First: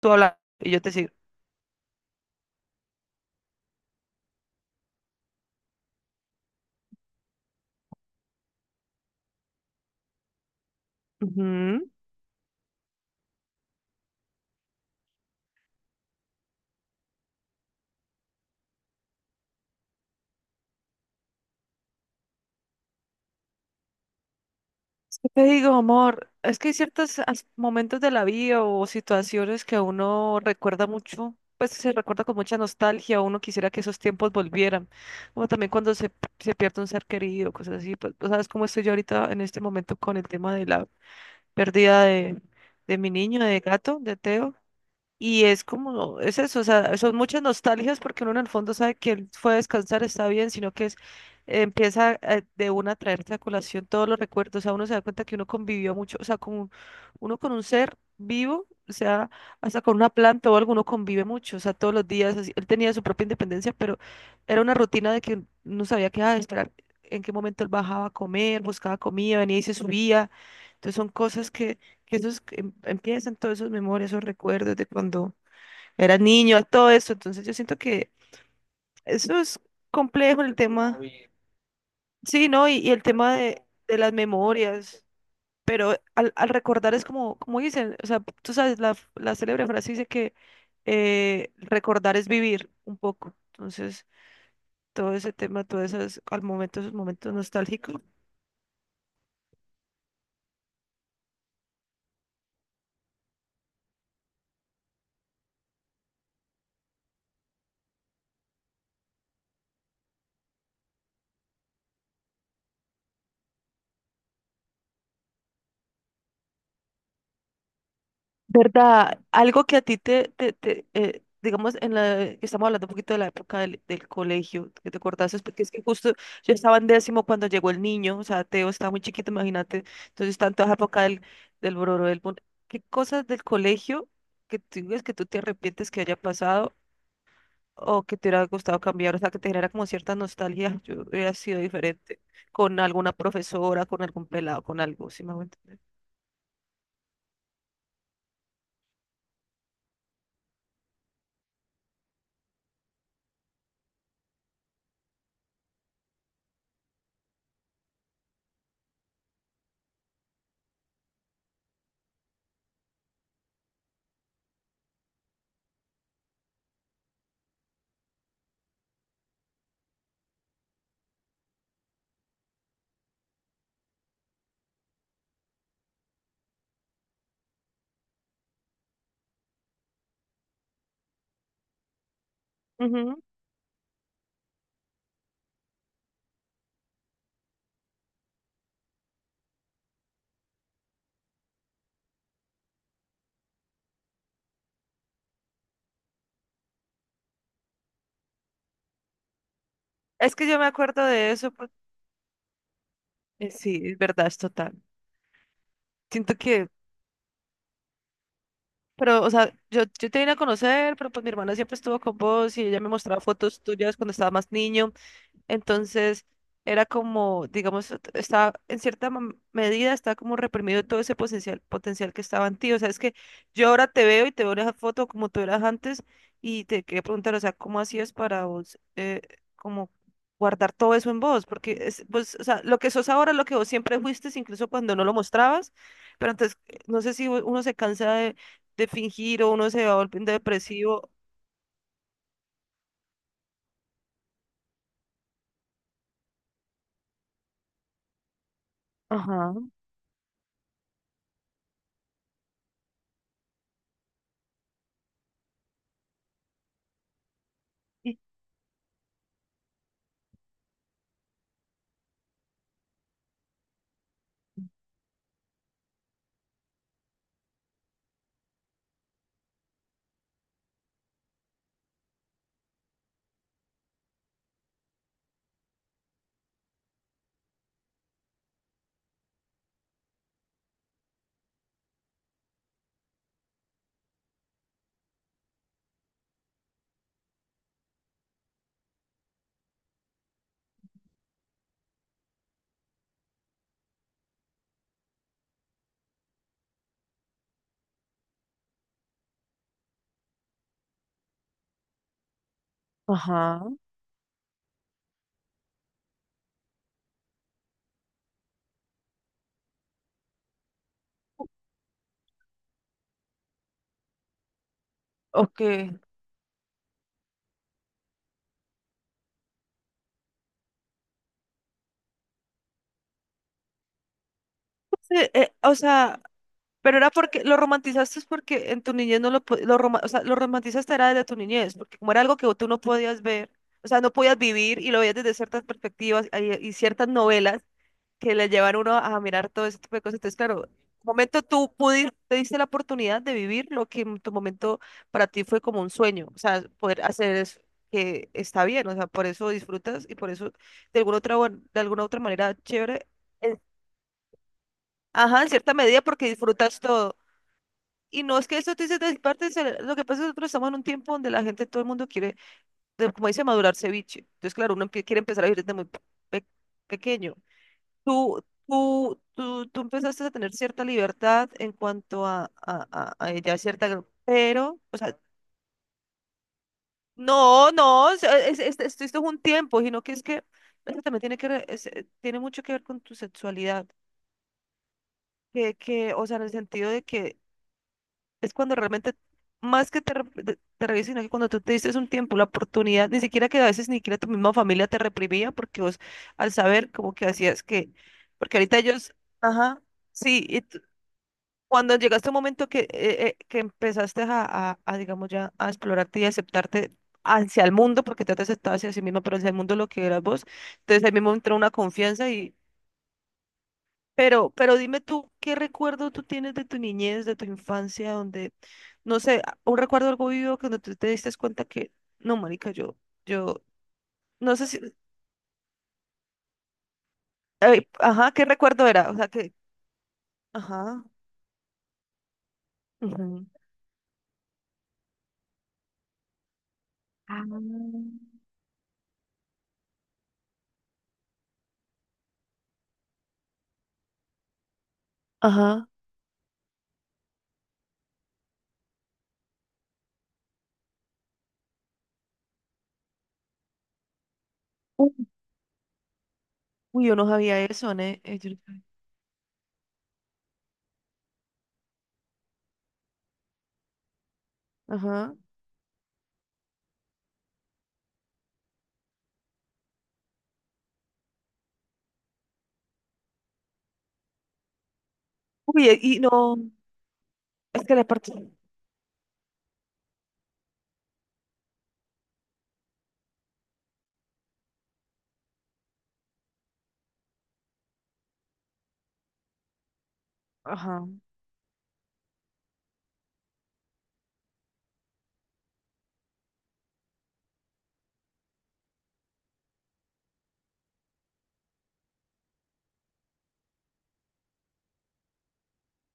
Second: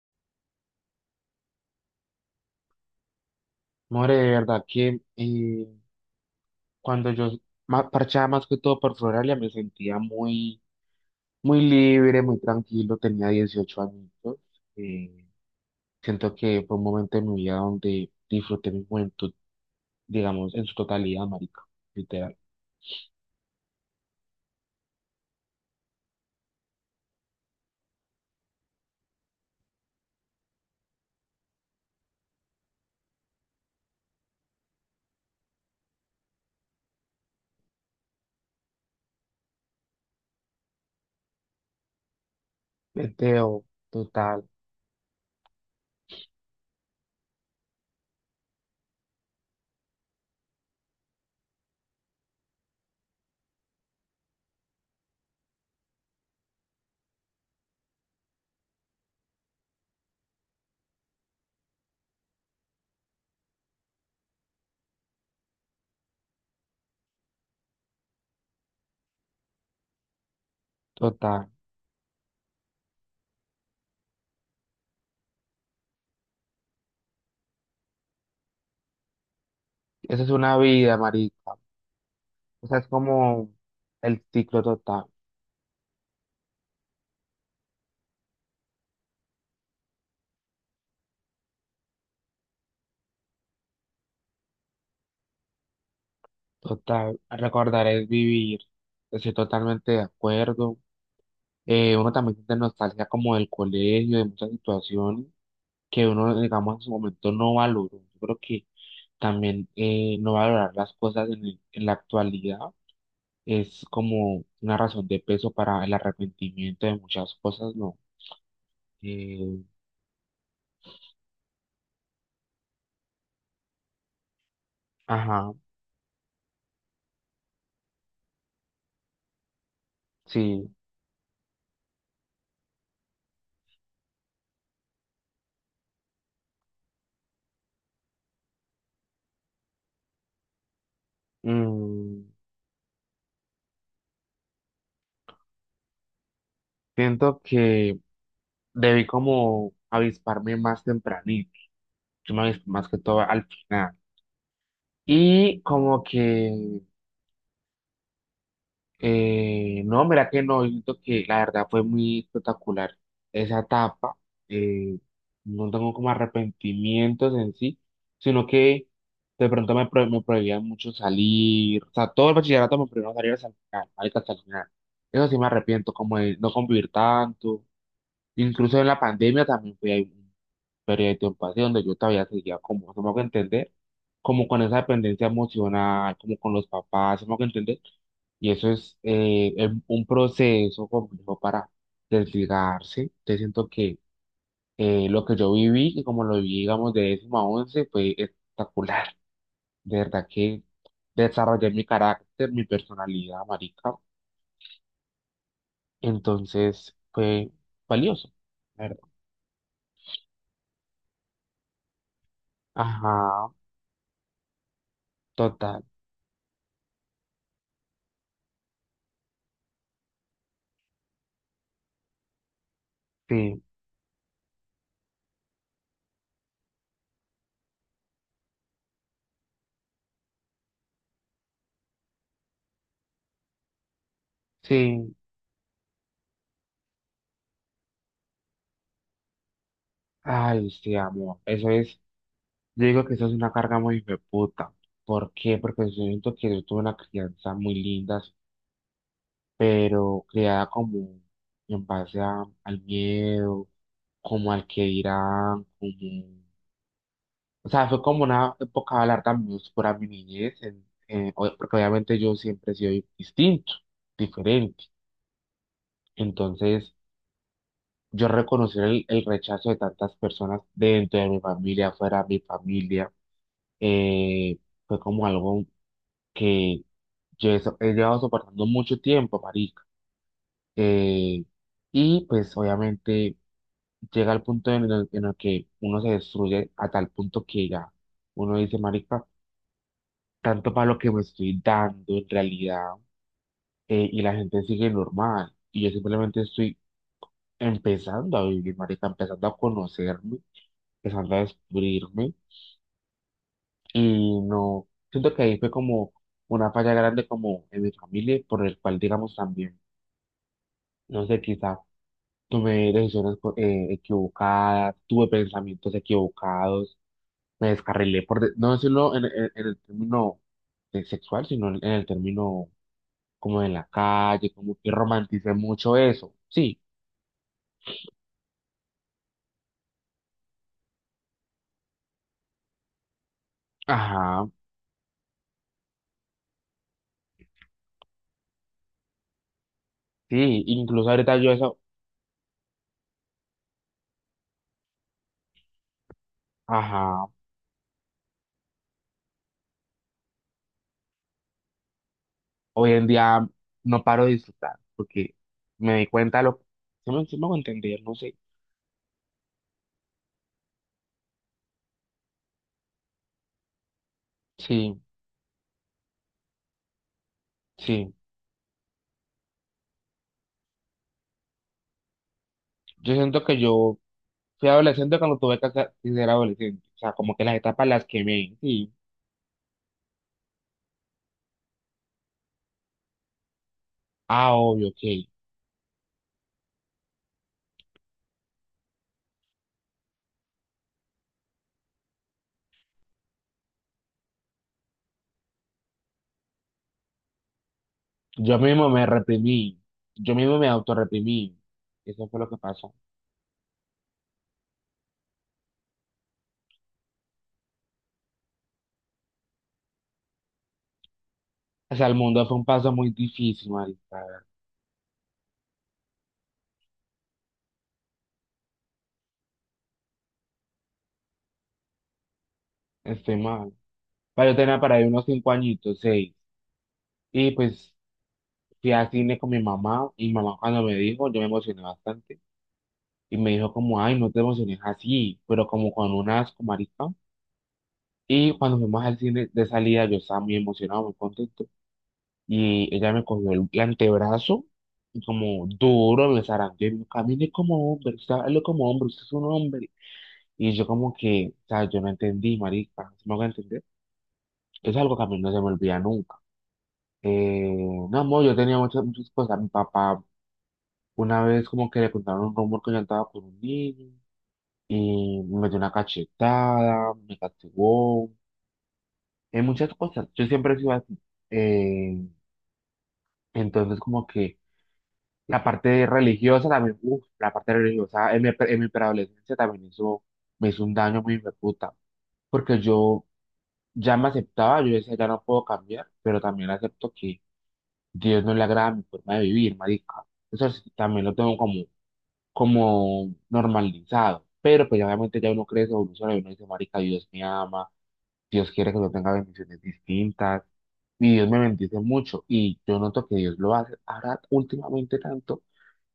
Tú hablas y yo te sigo. More, de verdad que cuando yo parchaba más que todo por Floralia me sentía muy, muy Ujú. libre, muy tranquilo, tenía 18 añitos. eh, siento que fue un momento de mi vida donde disfruté mi juventud, digamos, en su totalidad, marica, literal. Es Te digo, amor, es que hay ciertos momentos de la vida o situaciones que uno recuerda mucho, pues se recuerda con mucha nostalgia, uno quisiera que esos tiempos volvieran, como también se pierde un ser querido, cosas así, pues tú sabes cómo estoy yo ahorita en este momento con el tema de la pérdida de, de mi niño, de Meteo, gato, de total, Teo. Y es como, es eso, o sea, son muchas nostalgias porque uno en el fondo sabe que él fue a descansar, está bien, sino que es, empieza de una a traerte a colación todos los recuerdos, o sea, uno se da cuenta que uno convivió mucho, o sea, uno con un ser vivo, o sea, hasta con una planta o alguno convive mucho, o sea, todos los días, así, él tenía su propia independencia, pero era una rutina de que no sabía qué, ah, esperar en qué momento él bajaba a comer, buscaba comida, venía y se subía, entonces son total. cosas que empiezan todos esos memorias, esos recuerdos de cuando eras niño, todo eso. Entonces yo siento que eso es Esa es complejo el una vida, tema. marica. Sí, O ¿no? Y, sea, es y el tema como de las el ciclo total, memorias. Pero al recordar es como, como dicen, o sea, tú sabes, la célebre frase dice que recordar es vivir un poco. Entonces, todo ese tema, todos esos, al momento, esos total. momentos Recordar nostálgicos. es vivir. Estoy totalmente de acuerdo. Uno también siente nostalgia como del colegio, de muchas situaciones que uno, digamos, en su momento no valoró. Yo creo que también, no valorar las cosas en la actualidad es como una razón de peso para el arrepentimiento de muchas cosas, ¿no? ¿Verdad? Eh, Algo que a ti digamos, en la, que estamos hablando un poquito de la época del colegio, que te acordaste, ajá, porque es que justo yo estaba en décimo cuando llegó el niño, o sea, Teo estaba muy chiquito, imagínate, entonces tanto sí. esa época del bororo, ¿qué cosas del colegio que tú ves que tú te arrepientes que haya pasado o que te hubiera gustado cambiar, o sea, que te genera como cierta nostalgia, yo hubiera sido diferente Mm, con alguna profesora, con algún pelado, con algo, si me hago entender? siento que debí como avisparme más tempranito. Yo me avispé más que todo al final. Y como que, no, mira que no, yo siento que la verdad fue muy espectacular esa etapa. eh, no tengo como arrepentimientos en sí, sino que de pronto me prohibían mucho salir. O sea, todo el bachillerato me prohibieron salir hasta el final, marica, hasta el final. Eso sí me arrepiento, como de no convivir tanto. Incluso en la pandemia también fui ahí, pero hay tiempos así donde yo todavía seguía como, no me hago Ujú. entender, como con esa dependencia emocional, como con los papás, no me hago entender, y eso es un proceso complejo para desligarse, te siento que lo que yo viví, que como lo viví, digamos, de décimo a once, fue espectacular, de verdad Es que yo que me acuerdo de eso, desarrollé pues. mi carácter, mi personalidad, Sí, marica, es verdad, es total. Siento que, entonces fue valioso, la verdad. pero, o sea, yo te vine a conocer, pero pues mi hermana siempre estuvo con vos y ella me mostraba Ajá, fotos tuyas cuando estaba más niño. total, Entonces era como, digamos, estaba en cierta medida, estaba como reprimido todo ese potencial, potencial que estaba en ti. O sea, es que sí, yo ahora te veo y te veo en esa foto como tú eras antes y te quería preguntar, o sea, ¿cómo hacías para vos, como guardar todo eso en vos? Porque es, pues, o sea, lo que sos ahora, es lo que vos siempre fuiste, incluso cuando no lo sí. mostrabas, pero entonces, no sé si uno se cansa de fingir o uno se va volviendo Ay, sí, depresivo. amor, eso es, yo digo que eso es una carga muy puta. ¿Por qué? Porque yo siento que yo tuve una crianza muy linda, Ajá, pero criada como en base al miedo, como al que dirán, como. O sea, fue como una época larga muy oscura mi niñez, porque obviamente yo siempre he sido distinto, diferente. Entonces, yo reconocer el rechazo de tantas personas dentro de mi familia, fuera de mi familia, eh, fue como algo que yo he llevado soportando mucho tiempo, marica. Eh, y pues obviamente llega al punto en el que uno se destruye a tal punto que ya uno dice, marica, tanto para lo que me estoy dando en realidad, y la gente sigue normal. Y yo simplemente estoy empezando a vivir, marica, empezando a conocerme, empezando a descubrirme. ajá, Y no, siento que ahí fue como una falla grande como en mi familia, por el cual, digamos, también, no sé, quizá tomé decisiones equivocadas, tuve ok. pensamientos equivocados, me descarrilé, por no decirlo en el término, sexual, sino en el término como de la calle, como que Sí, romanticé o mucho sea, eso. Sí, pero era porque lo romantizaste es porque en tu niñez no lo, o sea, lo romantizaste era desde tu niñez, porque como era algo que tú no podías ver, o sea, no podías ajá, vivir y lo veías desde ciertas perspectivas y ciertas novelas que le llevan a uno a mirar todo ese tipo de cosas. Entonces, sí, claro, en un incluso ahorita momento yo tú eso, pudiste, te diste la oportunidad de vivir lo que en tu momento para ti fue como un sueño, o sea, poder ajá, hacer eso que está bien, o sea, por eso disfrutas y por eso de alguna otra, bueno, de alguna otra manera hoy chévere. en día Eh, no paro de disfrutar, porque ajá, en cierta me medida di porque cuenta lo. disfrutas No todo. me, sí me hago entender, no Y sé. no es que eso te dice de mi parte, lo que pasa es que nosotros estamos en un tiempo donde la gente, todo el mundo quiere, como dice, madurar ceviche. Entonces, claro, uno Sí, empie- quiere empezar a vivir desde muy pe- pequeño. sí. Tú empezaste a tener cierta libertad en cuanto a, Yo a, a, a siento ya que cierta, yo fui pero, o sea, adolescente cuando tuve que ser adolescente. O sea, como que las no, etapas las no, quemé. Sí. esto, esto es un tiempo, sino que es que eso también tiene que, tiene mucho que ver con tu sexualidad, Ah, obvio, ok. O sea, en el sentido de que es cuando realmente, más que te revises, sino que cuando tú te diste un tiempo, la oportunidad, ni siquiera que a veces ni siquiera tu misma familia te reprimía, porque vos al saber como que hacías que, porque Yo ahorita mismo me ellos, reprimí. ajá, Yo sí, mismo y me autorreprimí. cuando Eso llegaste a un fue lo que momento pasó. Que empezaste a digamos ya, a explorarte y aceptarte hacia el mundo, porque te has aceptado hacia sí misma, pero hacia el mundo lo que eras vos, entonces ahí mismo entró una O sea, el confianza, mundo fue un paso muy difícil, marica. pero dime tú, ¿qué recuerdo tú tienes de tu niñez, de tu infancia, donde, no sé, un recuerdo algo vivo que no tú te diste cuenta que, no, marica, yo, Estoy yo, mal. Pero yo no sé tenía si, para ahí unos 5 añitos, 6. Y ay, pues ajá, ¿qué recuerdo fui al era? O sea, cine con que, mi mamá. Y mi mamá cuando me ajá, dijo, yo me emocioné bastante. Y ujú, me dijo como, ay, no te emociones así. Pero como con unas, asco, marica. Y cuando fuimos al cine de salida, yo estaba muy emocionado, muy contento. Y ella me cogió el antebrazo y como ajá, duro me zarandeó y me dijo, camine como hombre, usted hable como hombre, usted es un hombre. Y yo como que, o sea, yo no entendí, marica, ¿se me va a entender? Es algo que a uy, mí no se me olvida nunca. uy, yo no sabía Eh, eso, no, ¿eh? Amor, Yo yo no tenía sabía. muchas, muchas cosas. Mi papá una vez como que le contaron un rumor que yo andaba con un niño Ajá, y me dio una cachetada, me castigó, en muchas cosas. Yo siempre he sido así. Eh, Entonces, como que la uy, parte y no, religiosa también, uf, la parte es que la parte, religiosa en en mi preadolescencia también hizo, me hizo un daño muy puta, porque yo ya me aceptaba, yo decía, ya no puedo cambiar, pero también acepto que Dios no le agrada mi forma de vivir, marica. Eso sí, ajá, también lo tengo como, como normalizado, pero pues obviamente ya uno crece, evoluciona y uno dice, marica, Dios me ama, Dios quiere que yo tenga bendiciones distintas. Y Dios me bendice mucho y yo noto que Dios lo hace ahora últimamente tanto.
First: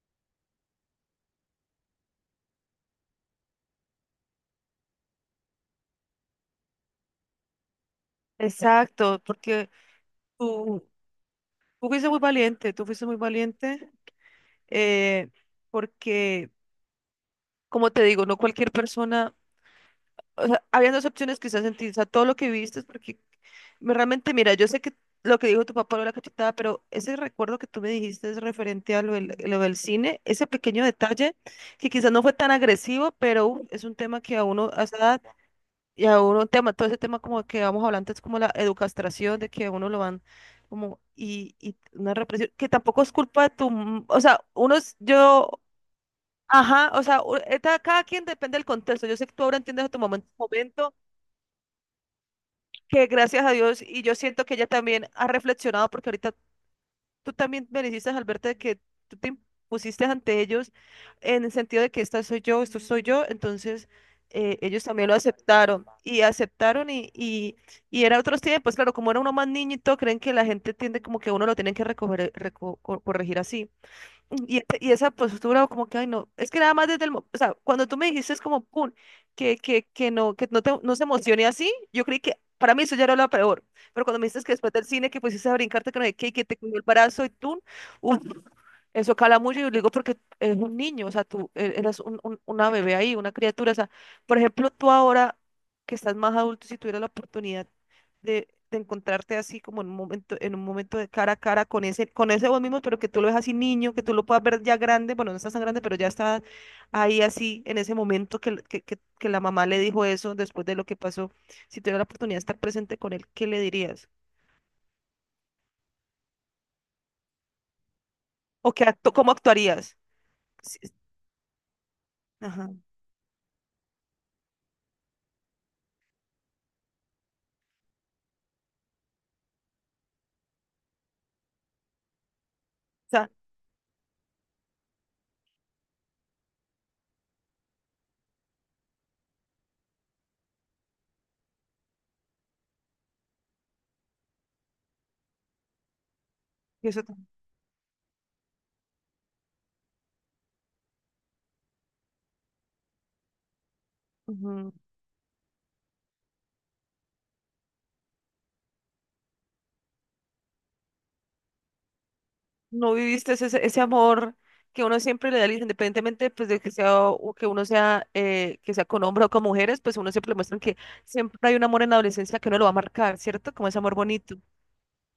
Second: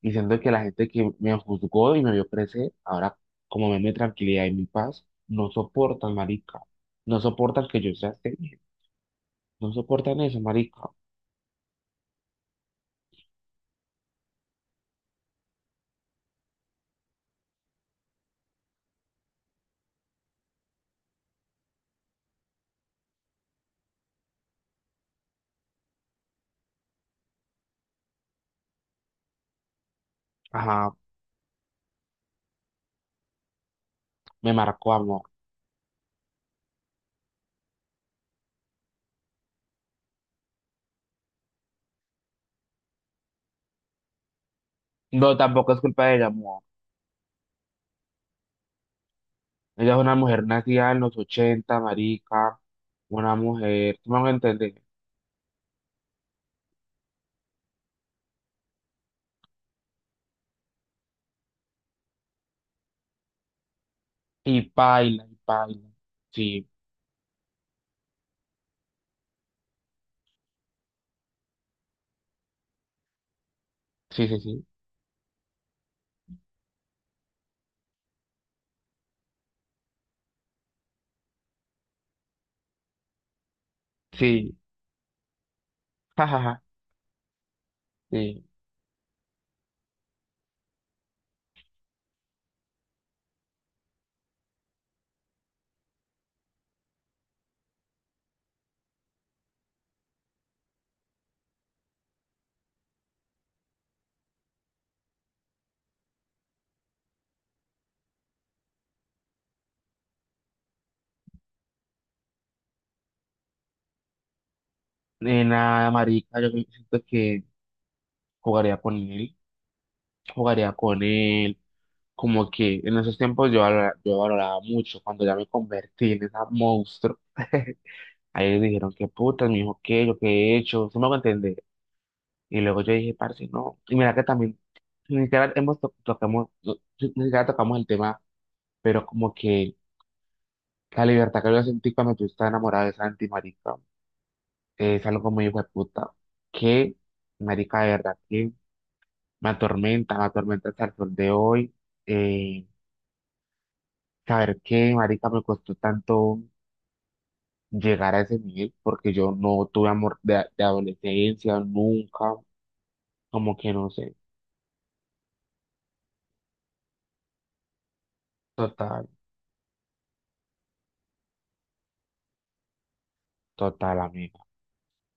Y siento que la gente que me juzgó y me vio crecer, ahora como ven mi tranquilidad y mi paz, no soportan, marica. No soportan que yo sea serio. exacto, porque No soportan eso, marica. tú, tú fuiste muy valiente, tú fuiste muy valiente, eh, porque, como te digo, no cualquier persona, o sea, habían dos opciones quizás en ti, o sea, todo lo que viviste, porque realmente, mira, yo sé que lo que dijo tu papá era la cachetada, pero ese recuerdo que tú me dijiste es referente a lo del cine, ese pequeño Ajá, detalle que quizás no fue tan agresivo, pero uf, es un tema que a me uno a marcó, esa edad amor. y a uno tema, todo ese tema como que vamos hablando es como la educastración, de que a uno lo van como, y una represión, que tampoco es culpa de tu, o sea, uno, No, yo... tampoco es culpa de ella, amor. Ajá, o sea, cada quien depende del contexto. Yo sé que tú ahora entiendes a Ella es tu una momento, mujer nacida momento en los 80, marica. que Una gracias a Dios, mujer, y ¿tú yo me vas a siento que ella entender? también ha reflexionado, porque ahorita tú también me dijiste, Alberto, de que tú te impusiste ante ellos en el sentido de que esta soy yo, esto soy yo, entonces Y ellos también lo baila, y aceptaron baila. y Sí, aceptaron y era otros tiempos, claro, como era uno más niñito, creen que la gente tiende como que a uno lo tienen que recoger, corregir así. sí, sí, Y, sí. y esa postura como que, ay, no, es que nada más desde el, o sea, cuando tú me dijiste es como, pum, que no, que no, te, no se emocione así, yo creí que, para mí eso ya era lo peor, pero cuando me dices que Sí, después del cine que pusiste a brincarte que no sé qué, y que jajaja, te cogió el brazo y tú, uf, sí. eso cala mucho, y yo le digo porque es un niño, o sea, tú eras una bebé ahí, una criatura, o sea, por ejemplo, tú ahora que estás más adulto, si tuvieras la oportunidad de encontrarte así como en un momento de cara a cara con ese vos mismo, pero que tú lo ves así niño, que tú lo puedas ver ya grande, bueno, no estás tan grande, pero ya está ahí así en ese momento que la mamá le dijo eso después de lo que pasó. Si tuvieras la oportunidad de estar presente con él, ¿qué le dirías? Nena marica, yo siento que ¿O jugaría qué con acto, cómo él. actuarías? Jugaría Sí, con él como ajá. O que en esos tiempos yo valoraba mucho cuando ya me convertí en esa monstruo. Ahí ellos dijeron, qué putas, mi hijo, qué, yo qué he hecho, se me va a entender. Y luego yo dije, sea, parce, no. Y mira que también, ni siquiera hemos tocamos, sí, ni siquiera tocamos el tema, pero como que la libertad que yo sentí cuando tú estás enamorada de Santi, marica, es algo muy hijo de puta. Que, eso, marica, de verdad, que me atormenta hasta el sol de hoy. Eh, Saber que, marica, me costó tanto llegar a ese nivel porque yo no tuve amor de adolescencia, nunca, no viviste como ese, que ese no sé. amor que uno siempre le da, independientemente pues, de que sea o que uno sea, que sea con Total, hombres o con mujeres, pues uno siempre le muestran que siempre hay un amor en la adolescencia que uno lo va a marcar, ¿cierto? Como ese amor total, bonito. amiga.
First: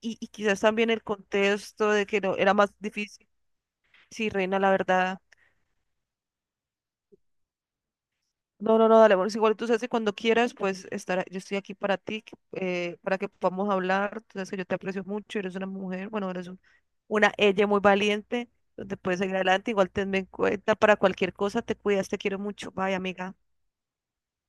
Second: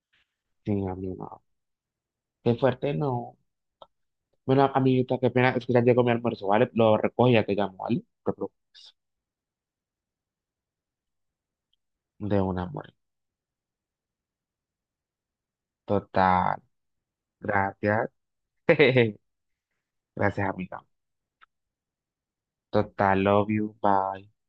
Y quizás Sí, también el amiga. contexto de que no, era Qué más fuerte, difícil. no. Sí, reina, Bueno, la amiguita, verdad. qué pena, es que ya llegó mi almuerzo, ¿vale? Lo recojo y ya te llamo, ¿vale? Te preocu-. No, no, no, dale, amor. Igual tú sabes que cuando quieras, pues estar, yo estoy aquí para ti, De un amor. Para que podamos hablar. Tú sabes que yo te aprecio mucho, eres una mujer, bueno, eres Total, una ella muy gracias. valiente, donde puedes seguir adelante. Igual tenme en Gracias, cuenta amiga. para cualquier cosa, te cuidas, te quiero mucho. Bye, Total, amiga. love you, bye.